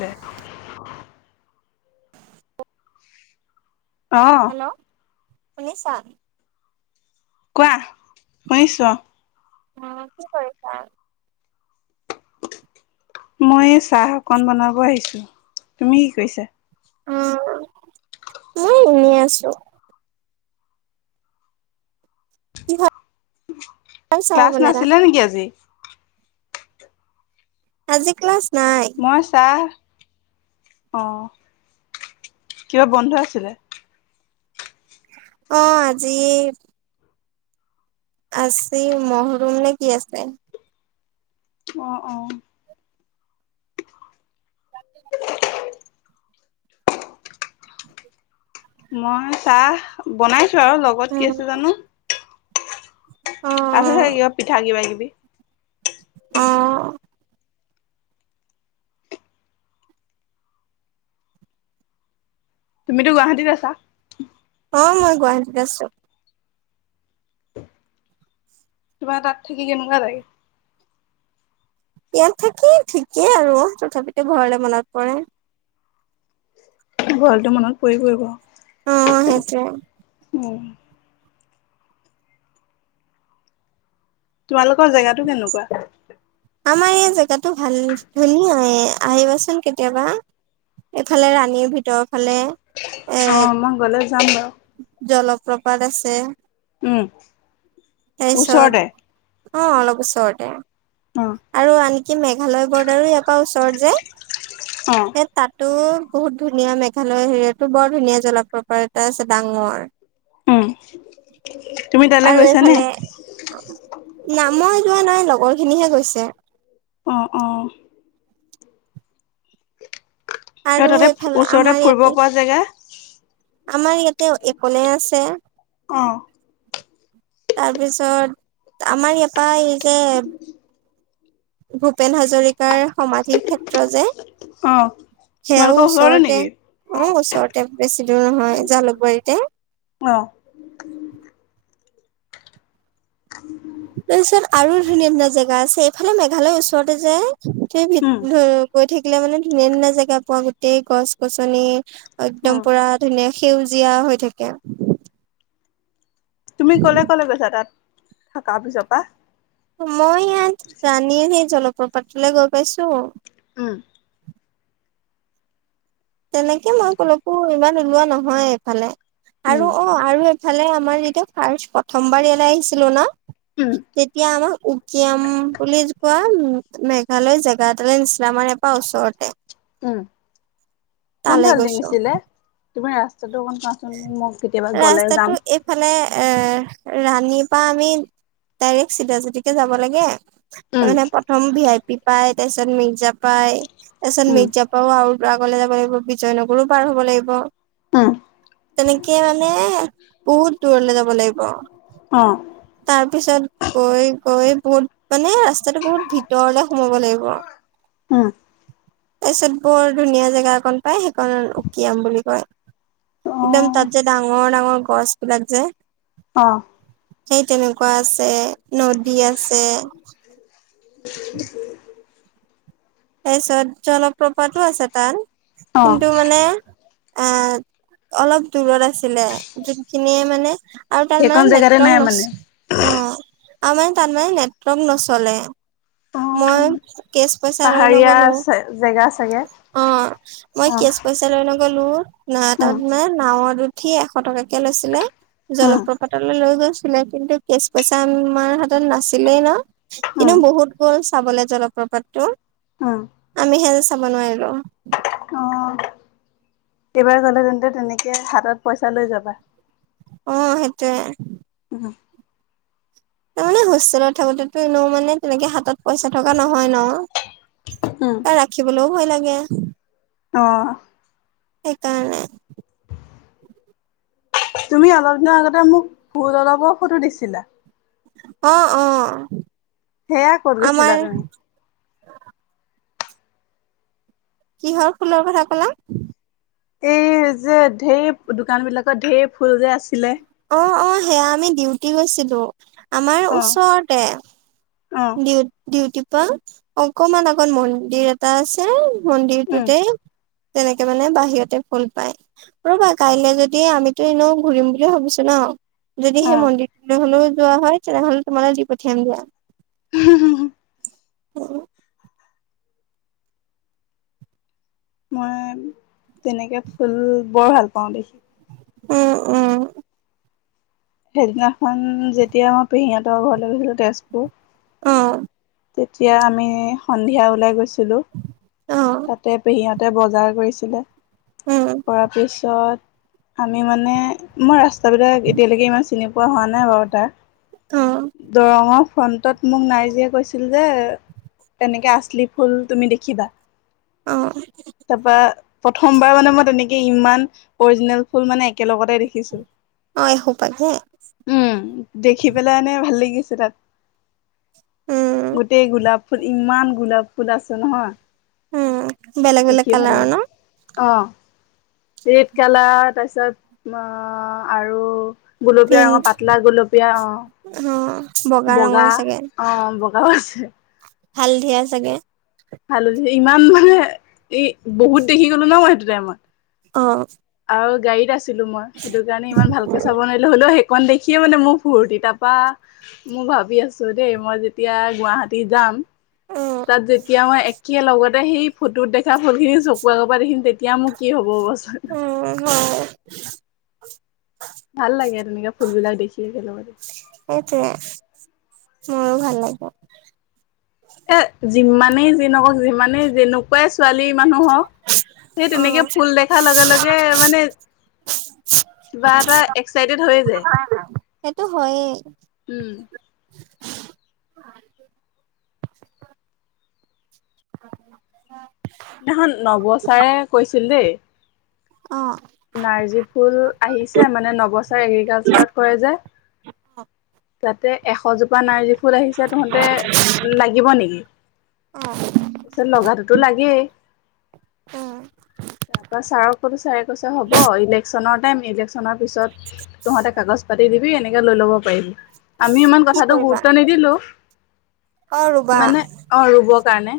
দেখ [unintelligible] আহ হেল্ল' শুনিছা কোৱা শুনিছো অ উ কি কৰিছা মই চাহ অকন বনাব আহিছো তুমি কি কৈছা [unintelligible] অ মই এনেই আছো কিহৰ চাহ ক্লাছ বনালা নাছিলে নেকি আজি আজি ক্লাছ নাই মই চাহ আহ কিবা বন্ধ আছিলে অ আজি আছি মহৰুম নে কি আছে অ অ মই চাহ বনাইছো আৰু লগত উম কি আছে জানো অ আছে চাগে কিবা পিঠা কিবা কিবি। অ তুমিতো গুৱাহাটীত আছা অ মই গুৱাহাটীত আছো তাত থাকি কেনেকুৱা লাগে ইয়াত থাকি ঠিকেই আৰু তথাপিতো ঘৰলৈ মনত পৰে ঘৰলেটো মনত পৰিবই ক অ সেইটোৱে উম। তোমালোকৰ জেগাটো কেনেকুৱা? আমাৰ এই জেগাটো ভাল ধুনীয়া আহিবাচোন কেতিয়াবা এইফালে ৰাণীৰ ভিতৰৰ ফালে অ', এৰ মই গ'লে যাম বাৰু। জলপ্ৰপাত আছে উম তাৰপিছত ওচৰতে অ অলপ ওচৰতে অ', আৰু আনকি মেঘালয় বৰ্ডাৰো ইয়াৰ পৰা ওচৰত অ', যে তাত টো বহুত ধুনীয়া মেঘালয় হেৰিয়াটো বৰ ধুনীয়া জলপ্ৰপাত এটা আছে ডাঙৰ উম তুমি তালৈ আৰু গৈছানে এইফালে না মই যোৱা নাই লগৰ খিনিহে গৈছে অ অ আৰু তাতে এইফালে আমাৰ ওচৰতে ফুৰিব ইয়াতে পৰা জেগা। আমাৰ ইয়াতে একলে আছে অঁ তাৰপিছত আমাৰ ইয়াৰপৰা এই যে ভূপেন হাজৰিকাৰ সমাধিৰ ক্ষেত্ৰ যে অ সেয়াও তোমালোকৰ হলৰ ন ওচৰতে নেকি অ ওচৰতে বেছি দূৰ নহয় জালুকবাৰীতে অ', তাৰপিছত আৰু ধুনীয়া ধুনীয়া জেগা আছে এইফালে মেঘালয়ৰ ওচৰতে যে সেই উম, ভ ধ গৈ থাকিলে মানে ধুনীয়া ধুনীয়া জেগা পোৱা গোতেই গছ -গছনি [unintelligible] উম, একদম পুৰা ধুনীয়া সেউজীয়া হৈ থাকে তুমি কলে কলে গৈছা তাত থকা পিছৰ পৰা মই ইয়াত ৰাণীৰ সেই জলপ্ৰপাতলৈ গৈ পাইছো উম তেনেকে মই কলৈকো ইমান ওলোৱা নহয় এইফালে উম, আৰু অ আৰু [unintelligible] ফালে আমাৰ যেতিয়া ফাৰ্ষ্ট প্ৰথমবাৰ ইয়ালৈ আহিছিলো ন উম, তেতিয়া আমাক উকিয়াম বুলি কোৱা উ মেঘালয় জেগা এটালে নাছিলে আমাৰ ইয়াৰ পৰা ওচৰতে। উম কোন তালৈ ফালে গৈছো ডিঙিছিলে তুমি ৰা ত গ কোৱাচোন মোক কেতিয়াবা গলে ৰাস্তাটো যাম। এইফালে এ ৰাণীৰ পৰা আমি ডাইৰেক্ট চিধাচিধিকে যাব লাগে। উম, তাৰ মানে প্ৰথম ভি আই পি পাই তাৰপিছত মিৰ্জা পাই তাৰ পিছত উম, মিৰ্জা পাও আৰু। আগলৈ যাব লাগিব বিজয়নগৰো পাৰ হ'ব লাগিব। অ তেনেকে মানে বহুত দূৰলে যাব লাগিব। অ তাৰ পিছত গৈ গৈ বহুত মানে ৰাস্তাটো বহুত ভিতৰলে সোমাব লাগিব। [unintelligible] উম। তাৰ পিছত বৰ ধুনীয়া জেগা অকন পাই সেইকণ উকিয়াম বুলি কয়। একদম অ', তাত যে ডাঙৰ ডাঙৰ গছ বিলাক যে অ', সেই তেনেকুৱা আছে নদী আছে। [unintelligible] তাৰপিছত জনলপ্ৰপাতো আছে তাত অ', কিন্তু মানে। এ অলপ দূৰত আছিলে যোনখিনিয়ে মানে। আৰু তাত মানে সেইকণ জেগাতে নেটৱৰ্ক নাই মানে? নাছিল অ। আৰু মানে তাত মানে নেটৱৰ্ক নচলে মই অ', কেচ। পইচা লৈ নগলো পাহাৰীয়া জেগা। চাগে? অ মই অ', কেচ পইচা লৈ নগ'লো ন উম, তাত মে নাওঁত উঠি। উঠি এশ টকাকে লৈছিলে উম। জলপ্ৰপাতলৈ লৈ গৈছিলে। ছালে কিন্তু কেচ পইচা আমাৰ হাতত নাছিলেই ন কিন্তু উম, বহুত গছ। চাবলে জলপ্ৰপাতটো উম, আমি হে চাব নোৱাৰিলোঁ। অ এইবাৰ গ'লে তেন্তে তেনেকে হাতত পইচা লৈ যাবা। অ সেইটোৱেই। উহ। তাৰমানে হোষ্টেলত থাকোতেতো এনেও মানে তেনেকে হাতত পইচা থকা নহয় ন। উম, ত ৰাখিবলৈও ভয় লাগে। অ। সেইকাৰণে। তুমি অলপ দিনৰ আগতে মোক ফুল অলপৰ ফটো দিছিলা। অ‌ অ। সেয়া ক'ত গৈছিলা আমাৰ তুমি। কিহৰ ফুলৰ কথা কলা। এই যে ঢেৰ দোকান বিলাকত ঢেৰ ফুল যে আছিলে। অ অ সেয়া আমি ডিউটি গৈছিলোঁ আমাৰ অ, ওচৰতে। অ, ডিউ ডিউটিৰ পৰা অকমান আগত মন্দিৰ এটা আছে। উম, মন্দিৰটোতে। তেনেকে মানে বাহিৰতে ফুল পায়, ৰবা কাইলে যদি আমিতো এনেও ঘূৰিম বুলি ভাবিছোঁ ন। যদি অ, সেই মন্দিৰটোলৈ হলেও যোৱা হয় তেনেহ'লে তোমালৈ দি পঠিয়াম দিয়া। উম হু হু। উম। মই তেনেকে ফুল বৰ ভাল পাওঁ দেখি। ওম ওম। সেইদিনাখন যেতিয়া মই পেহীহঁতৰ ঘৰলৈ গৈছিলোঁ তেজপুৰ। অ। তেতিয়া আমি সন্ধিয়া ওলাই গৈছিলোঁ অ', তাতে পেহীহঁতৰ। তাতে বজাৰ কৰিছিলে উম, কৰা পিছত। তাত, আমি মানে মই ৰাস্তাবিলাক এতিয়ালো চিনি পোৱা হোৱা নাই বাৰু তাৰ। অ', দৰং অ', ফ্ৰণ্টত মোক নাৰ্জীয়ে কৈছিল যে তেনেকে আছলি ফুল তুমি দেখিবা। অ', তাৰপৰা প্ৰথমবাৰ মানে মই তেনেকে ইমান অৰিজিনেল ফুল মানে একেলগতে দেখিছোঁ। অ', এসোপাকে উম, দেখি পেলাই এনে ভাল লাগিছে তাত। উম, গোটেই গোলাপ ফুল, ইমান গোলাপ ফুল আছে নহয়। উম। বেলেগ বেলেগ দেখিয়ে ভাল কালাৰৰ লাগিল, ন অহ। ৰেড কালাৰ, তাৰপিছত অ আৰু গুলপীয়া পিংক ৰঙৰ, পাতলা গুলপীয়া অ', অ', বগা ৰঙৰ অ' বগা [unintelligible] আছে। হালধিয়া চাগে। হালধি ইমান মানে, ই বহুত দেখি গলোঁ ন মই সেইটো টাইমত। অ'। আৰু গাড়ীত আছিলো মই সেইটো কাৰণ ইমান ভালকে চাব নোৱাৰিলো, হলোও সেই অকন দেখিয়ো মানে মোৰ ফূৰ্তি, তাৰপা মোৰ ভাবি আছো দেই মই যেতিয়া গুৱাহাটী যাম উম, তাত যেতিয়া মই একে লগতে সেই ফটোত দেখা ফুলখিনি চকু আগৰপৰা দেখিম তেতি এতিয়া মোৰ কি হ'ব বচোন। অ'। ভাল লাগে আৰু তেনেকে ফুলবিলাক দেখি সেইটোৱে [unintelligible] মোৰো ভাল লাগে। এ যিমানেই যিহঁওক যিমানেই যেনেকুৱাই ছোৱালী মানুহক, সেই তেনেকে অ'। ফুল দেখাৰ লগে লগে মানে কিবা এটা এক্সাইটেড হৈ যায়। হয়ে। উম দিনাখন নৱ ছাৰে কৈছিল দেই অ', নাৰ্জী ফুল আহিছে, মানে নৱ চাৰে এগ্ৰিকালচাৰত কৰে যে। অ'। যাতে এশজোপা নাৰ্জী ফুল আহিছে তহঁতে লাগিব নেকি? অ', তাৰছত লগাটোতো লাগেই। উম, মই ছাৰক কলো, ছাৰে কৈছে হ'ব ইলেকশ্যনৰ টাইম, ইলেকশ্যনৰ পিছত তহঁতে কাগজ পাতি দিবি এনেকে লৈ ল'ব পাৰিম। আমি ইমান কি কথাটো কৰিবা গুৰুত্ব নিদিলো, অ', ৰুবা মানে অ ৰুব কাৰনে।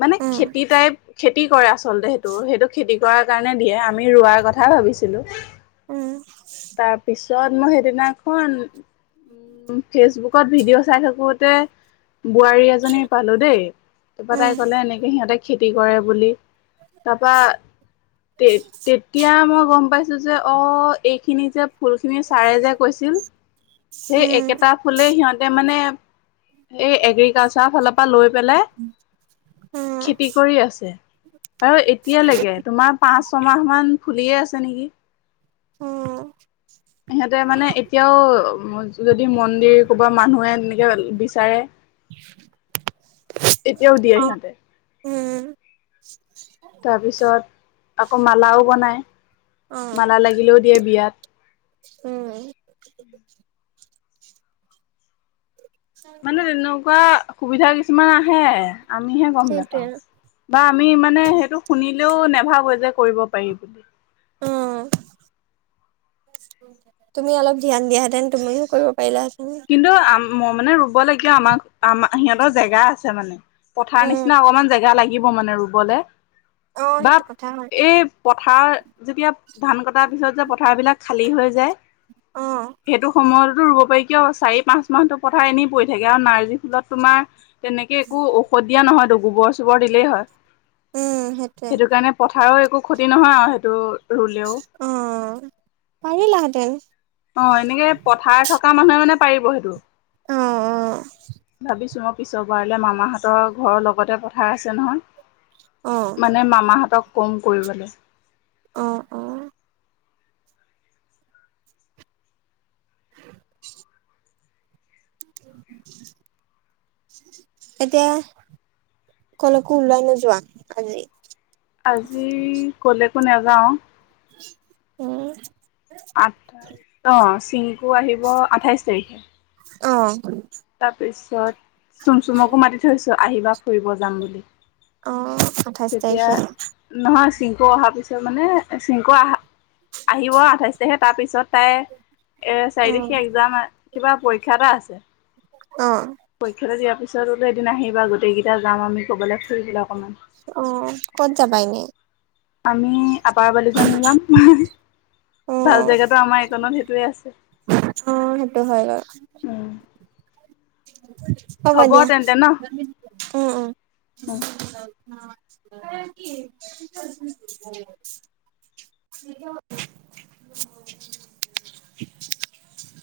মানে উম, খেতি টাইপ খেতি কৰে আচলতে সেইটো, সেইটো খেতি কৰাৰ কাৰণে দিয়ে, আমি ৰোৱাৰ কথা ভাবিছিলোঁ। উম। তাৰপিছত মই সেইদিনাখন ফেচবুকত ভিডিঅ' চাই থাকোতে বোৱাৰী এজনী পালো দেই, তাৰপা উম, তাই কলে এনেকে সিহঁতে খেতি কৰে বুলি। তাৰপা তে-তেতিয়া মই গম পাইছো যে অ' এইখিনি যে ফুলখিনি ছাৰে যে কৈছিল, সেই উম, একেটা ফুলেই সিহঁতে মানে এই এগ্ৰিকালচাৰ ফালৰ পৰা লৈ পেলাই উম, খেতি কৰি আছে আৰু এতিয়ালৈকে তোমাৰ পাঁচ ছমাহ মান খুলিয়ে আছে নিকি। উম। সিহঁতে মানে এতিয়াও, যদি মন্দিৰ ক বা মানুহে এনেকে বিচাৰে। এতিয়াও দিয়ে অ', সিহঁতে। উম। তাৰপিছত আকৌ মালাও বনাই অ', মালা লাগিলেও দিয়ে বিয়াত। উম, [unintelligible] মানে তেনেকুৱা সুবিধা কিছুমান আহে। আমিহে গম সেইটোৱে নেপাওঁ বা আমি মানে সেইটো শুনি লেও নেভাব যে কৰিব পাৰিম। অহ। তুমি অলপ ধ্যান দিয়াহেঁতেন তুমিও কৰিব পাৰিলাহেতেন। কিন্তু মই মানে হব লাগিয়া আমাৰ আমাৰ সিহঁতৰ জেগা আছে মানে, পথাৰ উম নিচিনা অকনমান জেগা লাগি লাগিব মানে ৰুবলে অ বা সেইটো কথা হয় এই পথাৰ যেতিয়া ধান কটাৰ পিছত যে পথাৰ বিলাক খালী হৈ যায়, অ সেইটো সময়তো ৰুব পাৰি কিয় চাৰি পাঁচ মাহতো পথাৰ এনেই পৰি থাকে আৰু নাৰ্জী ফুলত তোমাৰ তেনেকে একো ঔষধ দিয়া নহয়তো গোবৰ চোবৰ দিলেই হয়। উম সেইটোৱে সেইটো কাৰণে পথাৰৰ একো ক্ষতি নহয় আৰু সেইটো ৰুলেও। পাৰিলা হেতেন অ এনেকে পথাৰ থকা মানুহে মানে পাৰিব সেইটো অ ভাবিছোঁ মই পিছৰ বাৰলে মামাহঁতৰ ঘৰৰ লগতে পথাৰ আছে অ নহয়। মানে মামাহঁতক কম কৰিবলে। অহ অহ [unintelligible] [unintelligible] এতিয়া কলৈকো ওলাই নোযোৱা আজি আজি কলেকো নেযাওঁ উম আঠ দছ চিংকু আহিব আঠাইছ তাৰিখে অ তাৰপিছত চুম চুমকো মাতি থৈছো আহিবা ফুৰিব যাম বুলি। অ আঠাইছ তেতিয়া তাৰিখে নহয় চিংকু অহা পিছত ত মানে চিংকু আহা আহিব আঠাইছ তাৰিখে তাৰপিছত তাই এ চাৰি উম তাৰিখে একজাম কিবা পৰীক্ষা এটা আছে। অ পৰীক্ষাটো দিয়াৰ পিছত বোলো এদিন আহিবা গোটেইকেইটা যাম আমি ক'বালে ফুৰিবলে। অ ক'ত যাবা এনে? আমি আপাৰ বালিজন ওলাম। অ ভাল জেগাতো আমাৰ এইকনত সেইটোৱে আছে। অ সেইটো হয় বাৰু। উম হ'ব দিয়া তেন্তে ন অ অ উম [unintelligible] [unintelligible]